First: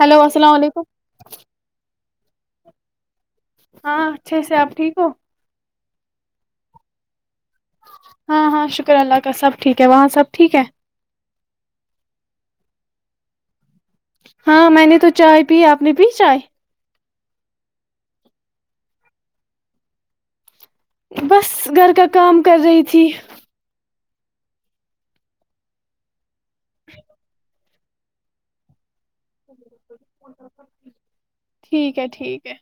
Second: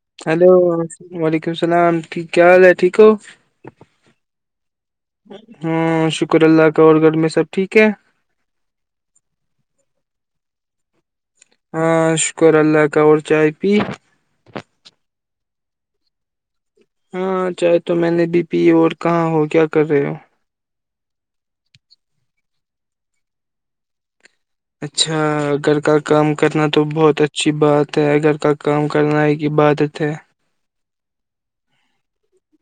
hello السلام علیکم وعلیکم السلام کیا حال ہے ٹھیک ہو ہاں اچھے سے آپ ٹھیک ہو ہاں شکر اللہ کور گڑھ میں سب ٹھیک ہے ہاں ہاں شکر اللہ کا سب ٹھیک ہے وہاں سب ٹھیک ہے ہاں شکر اللہ کا اور چائے پی ہاں میں نے تو چائے پی اپ نے پی چائے ہاں چاہے تو میں نے بھی پی اور کہاں ہو کیا کر رہے ہو بس گھر کا کام کر رہی تھی اچھا گھر کا کام کرنا تو بہت اچھی بات تو اگر کا کام کرناائی کی عبادت ہے ٹھیک ہے ٹھیک ہے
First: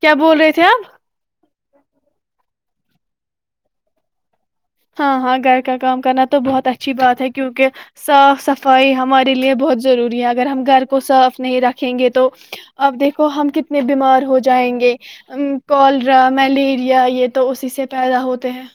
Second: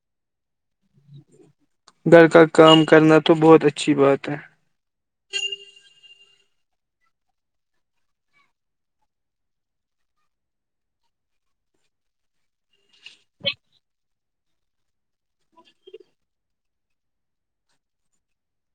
کیا بول رہے تھے آپ گھر کا کام کرنا تو بہت اچھی بات ہے ہاں ہاں گھر کا کام کرنا تو بہت اچھی بات ہے کیونکہ صاف صفائی ہمارے لیے بہت ضروری ہے اگر ہم گھر کو صاف نہیں رکھیں گے تو اب دیکھو ہم کتنے بیمار ہو ج جائیں گے کوالرا ملیریا یہ تو اسی سے پیدا ہوتے ہیں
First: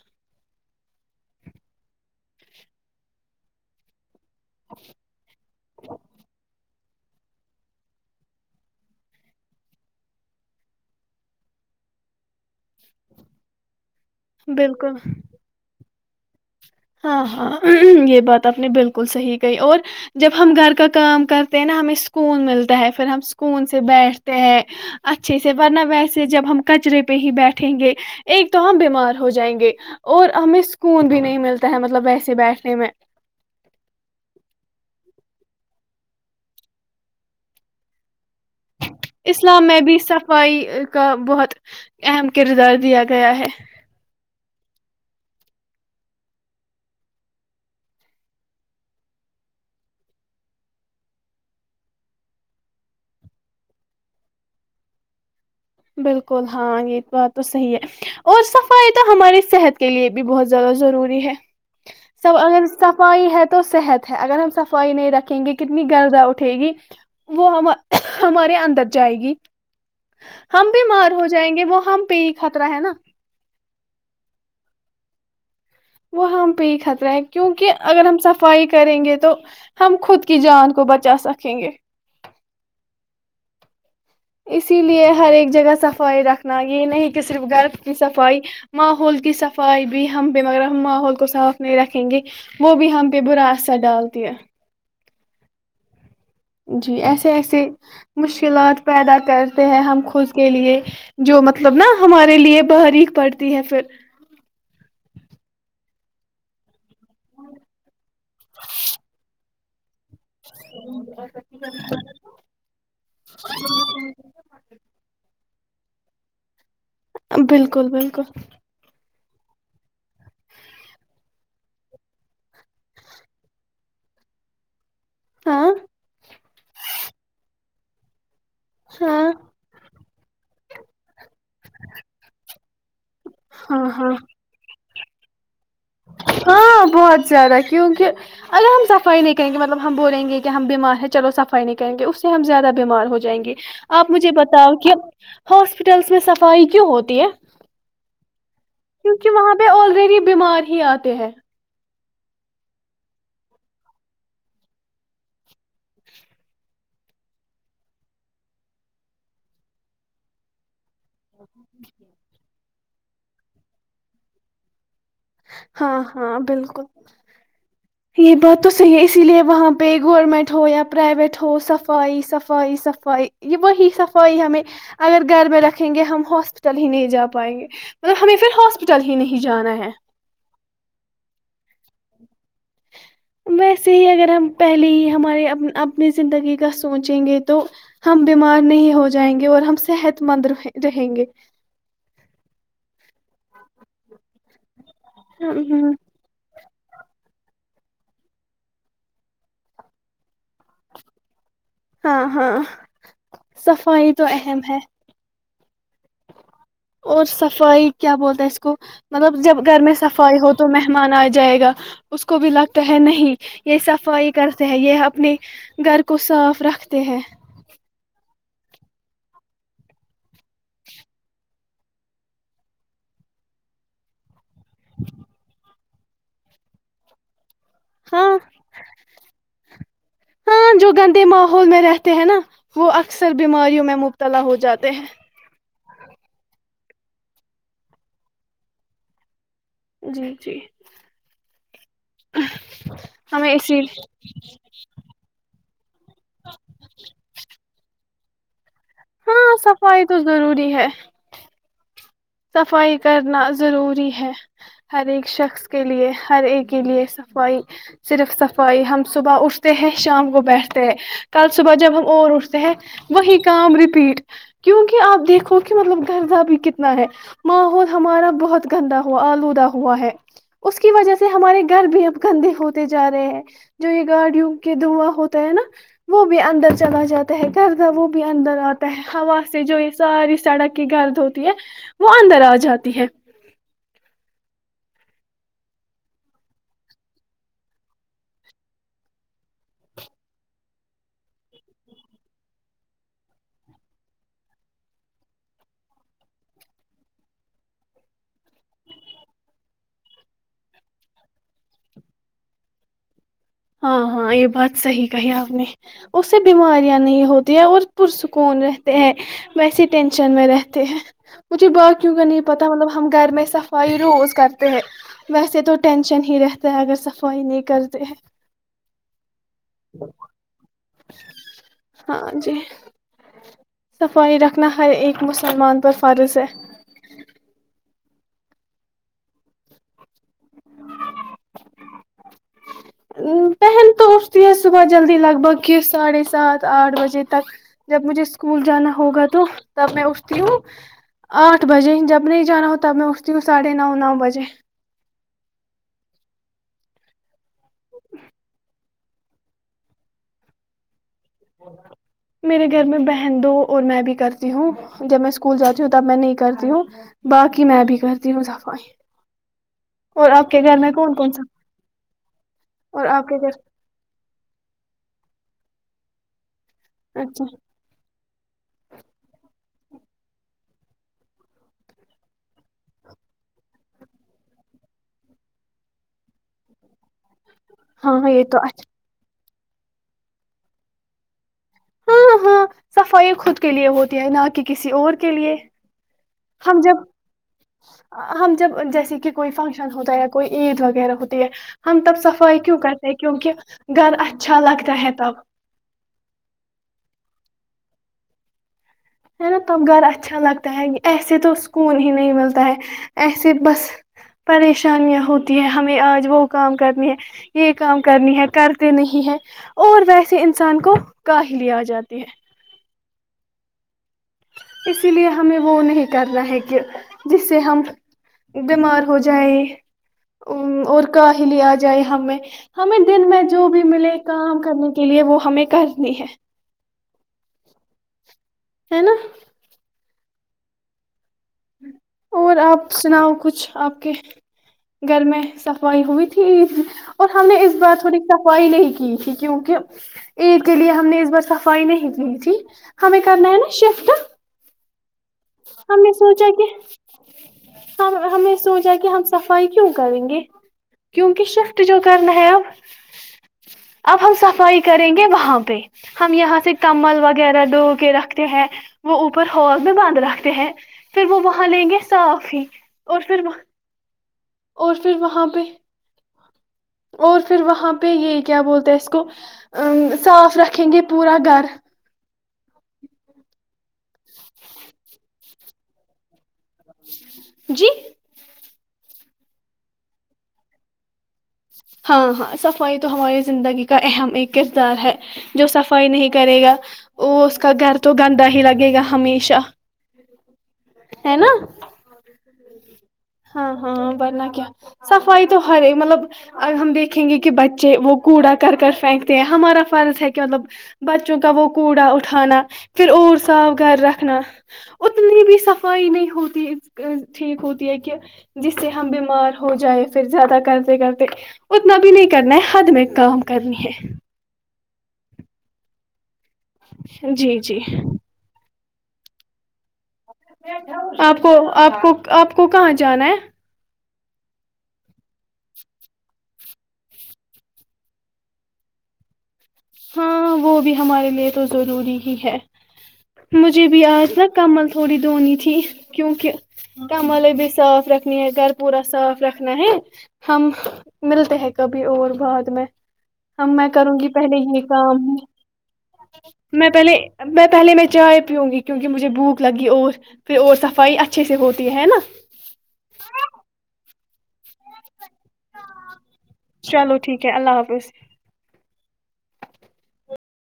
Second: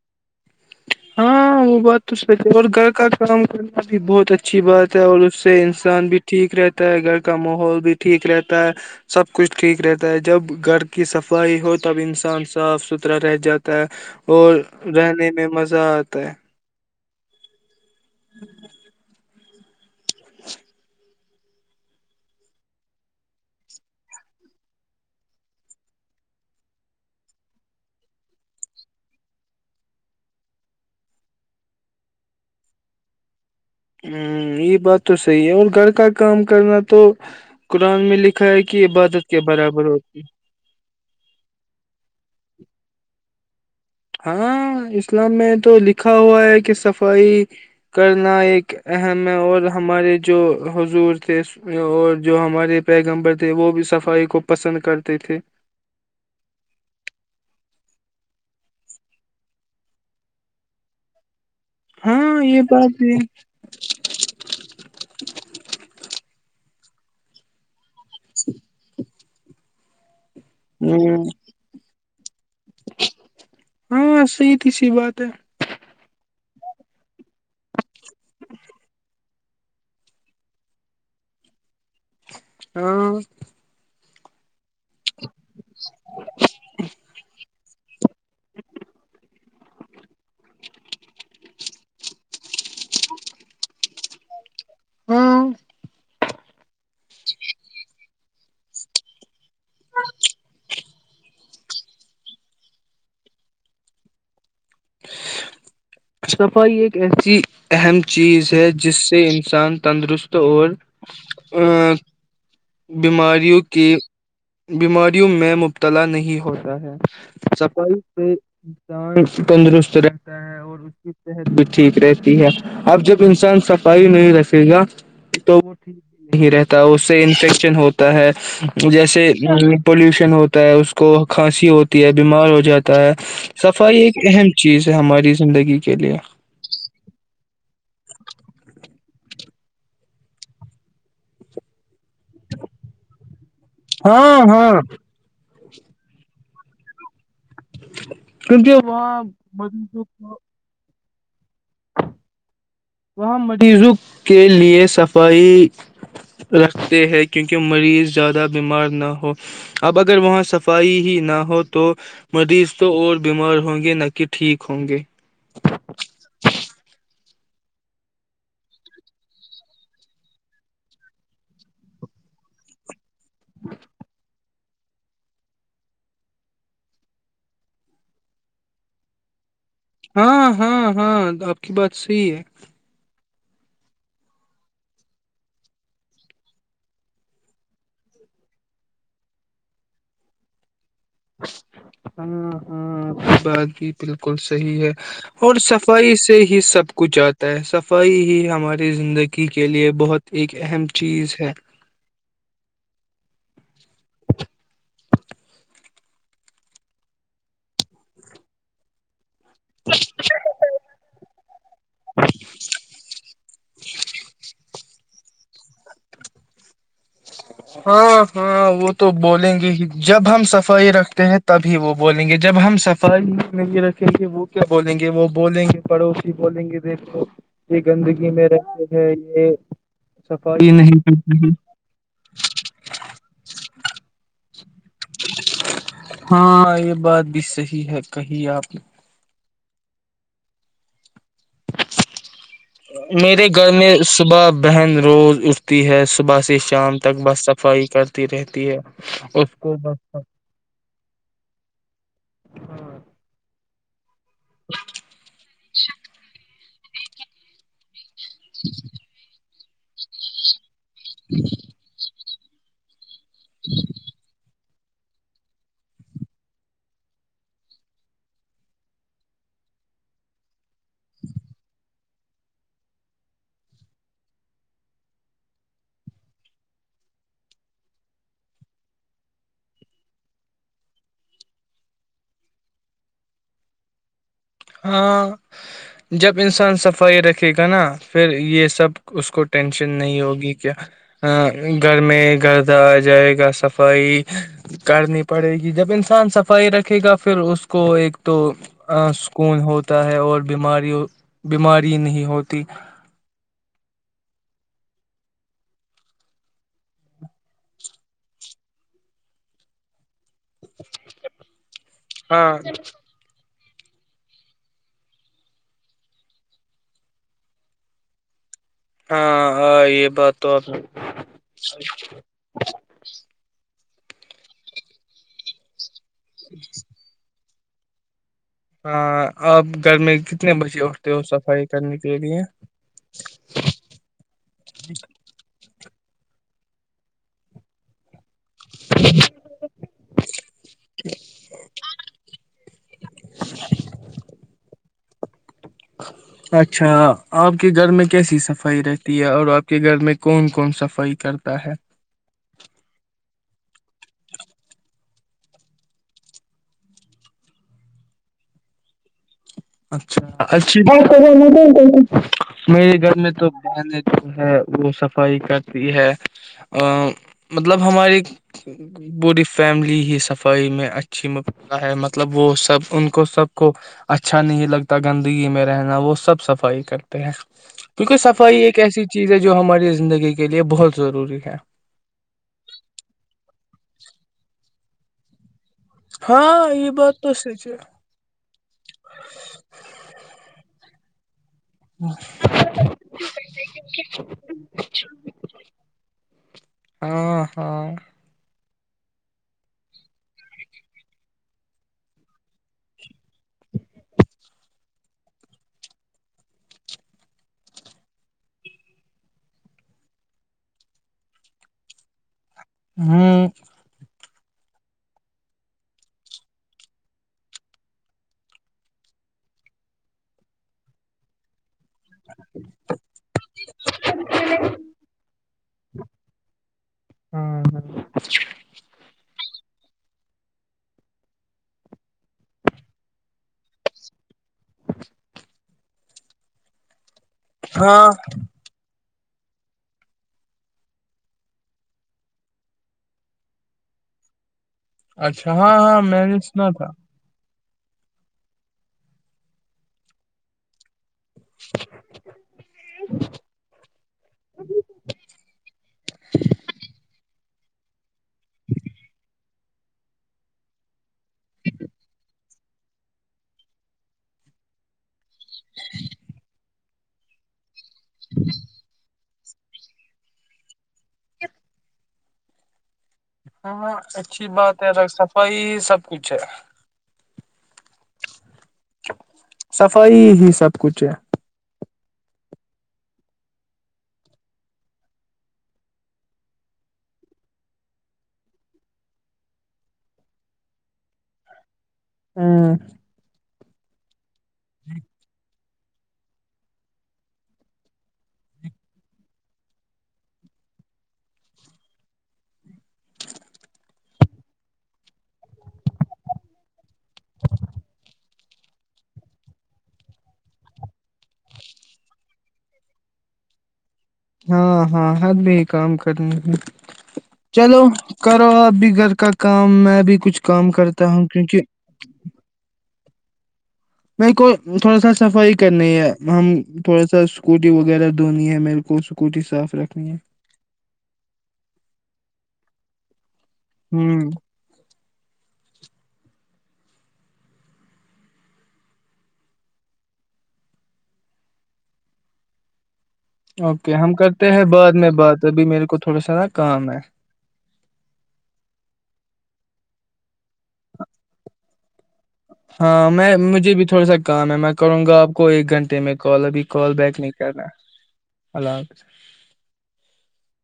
ہاں وہ بات تو صحیح ہے اور گھر کا کام کرنا بھی بہت اچھا اچھی بات ہے اور اس سے انسان بھی ٹھیک رہتا ہے گھر کا ماحول بھی ٹھیک رہتا ہے سب کچھ ٹھیک رہتا ہے جب گھر کی صفائی ہو تب انسان صاف ستھرا رہ جاتا ہے اور بالکل رہنے میں مز آتا ہے ہاں ہاں یہ بات آپ نے بالکل صحیح گئی اور جب ہم گھر کا کام کرتے ہیں نا ہمیں سکون ملتا ہے پھر ہم سکون سے بیٹھتے ہیں اچھے سے ورنہ ویسے جب ہم کچرے پہ ہی بیٹھیں گے ایک تو ہم بیمار ہو جائیں گے اور ہمیں سکون بھی نہیں ملتا ہے مطلب ویسے بیٹھنے میں ہ یہ بات تو صحیح ہے اور گھر کا کام کرنا تو قرآن میں لکھ اسلام میں بھی صفائی کا بہت اہم کردار دیا گیا ہے [inaudible] ہاں اسلام میں تو لکھا ہوا ہے کہ صفائی کرنا ایک اہم ہے اور ہمارے جو حضور تھے اور جو ہمارے پیغمبر تھے وہ بھی صفائی کو پسند کرتے تھے بالکل ہاں یہ بات تو صحیح ہے اور صفائی تو ہماری صحت کے لیے بھی بہت زیادہ ضروری ہے سب ہاں یہ اگر بات بھی صفائی ہے تو صحت ہے اگر ہم صفائی نہیں رکھیں گے کتنی گردہ اٹھ تھے گی وہ ہم [unintelligible] ہمارے اندر جائے گی ہ [unintelligible] ہم بیمار ہو جائیں گے وہ ہم پ [unintelligible] ہاں صحیح تھی سی بات تو ہم پہ ہی خطرہ ہے کیونکہ اگر ہم صفائی کریں گے تو ہم خود کی جان کو بچا سکیں گے ہاں اسی لیے ہر ایک جگہ صفائی رکھنا یہ نہیں کہ صرف گھر کی صفائی ماحول کی صفائی بھی ہم بھیمغیرہ ہم ماحول کو صاف نہیں رکھیں گے وہ بھی ہم پہ برا اثر ڈالتی ہے ہاں ا [inaudible] جی ایسے ایسے مشکلات پیدا کر ہیں ہم خود کے لیے جو مطلب نا ہمارے لیے بحارییک پڑتی ہے پھر صفائی ایک ایسی اہم چیز ہے جس سے انسان تندرست اور ا بیماریوں کے بیماریوں میں مبتلا نہیں ہوتا ہے بالکل صفائی بالکل سے جان تندرست رہتا ہے اور اس کی صحت بھی ٹھیک رہتی ہے اب جب انسان صفائی نہیں رکھے گا تو ہاں وہ ٹھیک ہی نہیں رہتا اس سے ن ہوتا ہے جیسے ہاں پوش ن ہوتا ہے اس کو کھانسی ہوتی ہے بیمار ہو جاتی تو ہاں صفائی ہاں ایک اہم چیز ہماری زندگی کے لیے ہاں بہت زیادہ کیونکہ اگر ہم صفائی نہیں کریں گے مطلب ہم بولیں گے کہ ہم ب بیمار ہیں چلو صفائی نہیں کہیں گے اس سے ہم زیادہ بیمار ہو جائیں گے آپ مجھے ہاں ہاں بتاؤ کہ ہاسپیٹلس میں صفائی کیوں ہوتی ہے ہ [inaudible] کیونکہ وہاں پہ آلریڈی بیمار ہی آتے ہیں وہاں مریضوں کے لیے صفائی رکھتے ہیں کیونکہ مریض زیادہ بیمار نہ ہو اب اگر وہاں صفائی ہی نہ ہو تو مریض تو اور بیمار ہوں گے نہ کہ ٹھیک ہوں گے ہاں ہاں بالکل یہ بات تو صحیح ہے اسی لیے وہاں پہ گورنمنٹ ہو یا پرائیویٹ ہو صفائی صفائی صفائی یہ وہی صفائی ہمیں اگر گھر میں رکھیں گے ہم ہاسپٹل ہی نہیں جا پائیں گے مطلب ہمیں پھر ہاسپٹل ہی نہیں جانا ہے ہاں ہاں ہاں آپ کی بات صحیح ہے ویسے ہی اگر ہم پہلے ہی ہمارے اپنی زندگی کا سوچیں گے تو ہم بیمار نہیں ہو جائیں گے اور ہم صحت مند رہیں گے ہاں ہاں بات بھی بالکل صحیح ہے ہاں اور صفائی سے ہی سب کچھ آتا ہے صفائی ہی ہماری زندگی کے لیے بہت ایک اہم چیز ہے ہاں ہاں صفائی تو اہم ہے اور صفائی کیا بولتا اس کو [inaudible] مطلب جب گھر میں صفائی ہو تو مہمان آ جائے گا اس کو بھی لگتا ہے نہیں یہ صفائی کرتے ہیں یہ اب اپنے گھر کو صاف رکھ ہاں ہاں [unintelligible] وہ تو بولیں گے ہی جب ہم سے صفائی رکھتے ہیں تبھی وہ بولیں گے جب ہم صفائی میں یہ رکھیں گے وہ کیا بولیں گے وہ بولیں گے پڑوسی بولیں گے دیکھو یہ ہاں گندگی میں رہتے ہیں یہ صفائی ہاں جو نہیں گندے کر ماحول میں رہتے ہیں نا وہ اکثر بیماریوں میں مبتلا ہو جاتے ہیں ہاں یہ بات بھی صحی ہے کہی ہے آپ نے جی جی [inaudible] میرے ہمیں گھر اسی میں صبح بہن روز اٹھتی ہے صبح سے شام تک بس صفائی کر [inaudible] تی رہتی ہے [inaudible] ہاں اس کو صفائی تو بس ضروری ہے [inaudible] صفائی کرنا ضروری ہے [inaudible] ہر ایک شخص کے لیے ہر ایک [inaudible] کے لیے صفائی [inaudible] صرف صفائی ہم صبح اٹھ [inaudible] تو ہے شام گو بیٹھ کل صبح جب ہم اور اٹھتے سے وہی کام رپیٹ کیونکہ آپ دیکھو کہ مطلب گھرزہ بھی کتنا ہے ماحول ہمارا بہت گندا ہوا آلودہ ہوا ہے اس کی وجہ سے ہمارے گھر بھی اب گندے ہوتے جا رہے ہیں جو یہ گاڑیوں کے دھواں ہوتا ہے نا وہ بھی اندر چلا جاتا ہے گرد وہ بھی اندر آتا ہے ہوا سے جو یہ ساری سڑک کی گرد ہوتی ہے وہ اندر آ جاتی ہے ہاں جب انسان صفائی رکھے گا نا پھر یہ سب اس کو ٹینشن نہیں ہوگی کہ گھر میں گردہ آ جائے گا صفائی کرنی پڑے گی جب انسان صفائی رکھے گا پھر اس کو ایک تو سکون ہوتا ہے اور بیماری بیماری نہیں ہوتی ہاں ہاں یہ بات صحیح کہی آپ نے اس سے بیماریاں نہیں ہوتی ہیں اور پرسکون رہتے ہیں ویسی ٹ میں رہتے ہیں مجھے باقیوں کا نہیں ہاں پتا مطلب ہم گھر میں س صفائی روز کرتے ہیں ویسے تو ٹینشن ہی رہتا ہے اگر صفائی نہیں کرتے ہیں ہاں یہ بات تو آپ ہاں جی صفائی رکھنا ہر ایک مسلمان پر فار سے ہے ہاں آپ گھر میں کتنے بجے اٹھتے ہو صفائی کرنے کے لیے ا پہن تو ا اس ہی صبح جلدی لگ بھگ کہ ساڈ ھے سات آٹھ بجے تک جب مجھے اس اسکول جانا ہوگا تو تب میں اٹھتی ہوں آٹھ بجے جب نہیں جانا ہو تب میں اٹھتی ہوں ساڑھے نو نو بجے اچھا آپ کے گھر میں کیسی صفائی رہتی ہے اور آپ کے گھر میں کون کون صفائی کرتا ہے میرے گھر میں بہ دو اور میں بھی کرتی ہوں جب میں اسکول جاتی ہوں تب میں نہیں کرتی ہوں باقی میں بھی کرتی ہوں صفائی اچھا اور آپ کے گھر اچ میں کون کون سا میرے اور گھر آپ میں کے تو بہن جو ہے وہ صفائی کر یہ ہے ا اچھا مطلب ہماری بوڈی فیملی ہی صفائی میں اچھی مبتلا ہے مطلب وہ سب ان کو سب کو اچ اچھا نہیں لگتا گندگی میں رہنا وہ سب صفائی کرتے ہیں کیوکہ ہاں یہ صفائی تو ایک اچھا ایسی چیز ہے جو ہماری زندگی کے لیے بہت ضروری ہے ہاں ہاں صفائی خود کے لیے ہوتی ہے نہ کہ کسی اور کے لیے ہاں ہم یہ جب بات تو سچ ہے ہم جب جیسے کہ کوئی فنکشن ہوتا ہے یا کوئی عید وغیرہ ہوتی ہم تب سفائی کیوں کرتے ہیں کیونکہ گھر اچھا لگتا ہے تب ہاں ہاں ہے نا ت گھر اچھا لگتا ہے ایسے تو سکون ہی نہیں ملتا ہے ایسے بس پریشانیاں ہوتی ہے ہمیں آج وہ کام کرنی ہے یہ کام کرنی ہے کرتے نہیں ہے اور ویسے انسان کو کاہلی آ جاتی ہے ہ اسی لیے ہمیں وہ نہیں کرنا ہے کہ جس سے ہم بیمار ہو جائیں اور کاہل آ ج جائے ہمیں ہمیں دن میں جو بھی ملے کام کرنے کے لیے وہ ہمیں کرنی ہے ہاں ہے نا اور آپ سناؤ کچھ آپ کے گھر میں سخ وائی ہو بھی تھی اور ہم نے اس بار ہاں تھوڑی صفائی نہیں کی کیونکہ عید کے لیے ہم نے اس بار صفائی نہیں کی تھی ہمیں کرنا ہے نا شفٹ اچھا ہاں ہاں ہم میں نے سوچا سنا کہ تھا ہم ہمیں سوچا کہ ہم صفائی کیوں کریں گے کیونکہ شفٹ جو کرنا ہے اب اب ہم صفائی کریں گے وہاں پہ ہم یہاں سے کمل وغیرہ وغیرہ ڈو کے رکھ ہے وہ اوپر ہوور بھی بانند رہا ہیں پھر وہ وہاں لیں گے صاف ہی اور پھر وہ اور پھر وہاں وہاں پہ اور پھر وہاں پہ پ یہ کیا بولتے ہیں اسس کو ا صاف رکھیں گے پورا گھر ہاںاں اچھی بات ہے ڈاکٹر صاحب وہائی سب کچھ ہے جی صفائی ہی سب کچھ ہے ہاں ہاں صفائی تو ہماری زندگی کا اہم ایک کردار ہے جو صفائی نہیں کرے گا وہ اس کا گھر تو گندا ہی لگے گا ہمیشہ ہے نا ہاں ہاں ہاں ب کیا صفائی تو ہر مطلب ہم دیکھیں گے کہ بچے وہ کوڑا کر کر پھینکتے ہیں ہمارا فرض ہے کہ مطلب بچوں کا وہ کوڑا اٹھانا پھر اور صاف گھر رکھنا اتنی بھی صفائی نہیں ہوتی ٹھیک ہوتی ہے کہ جس سے ہم بیمار ہو جائے پھر زیادہ کرتے کرتے اتنا بھی نہیں کرنا ہے حد میں کام کرنی ہے ہاں ہاں ہر بھی کام کرنے جی جی چلو کرو آب گھر کا کام میں بھی کچھ کام کرتا ہوں آپ کو کیونکہ آپ کو آپ کو کہاں جانا میرے کو تھوڑا سا صفائی کرنی ہے ہم تھوڑا سا اسکوٹی وغیرہ دھونی ہے میرے کو اسکوٹی صاف رکھنی ہے ہاں وہ بھی ہمارے لیے تو ضروری ہی ہے مجھے بھی ہ آج تھا کمل تھوڑی دھونی تھی کیوںک کام والے بھی صاف رکھنی ہے گھر پورا صاف رکھنا ہے ہم ملتے ہیں کبھی اور بعد میں میں اوکے ہم کروں گی کرتے پہلے ہیں ب یہ بعد میں کام بات ہے ابھی میرے کو تھوڑا سا نا میں کام ہے پہلے میں پہلے میں چائے پیوں گی کیونک مجھے بھوک لگی اور پھر اور صفائی اچھے سے ہوتی ت ہے نا ہاں میں مجھے بھی تھوڑا سا کام ہے میں کروں گا آپ کو ایک گھنٹے میں کال ابھی کال چلو بیک نہیں ٹھیک ہے کر رہا اللہ حافظ اللہ حافظ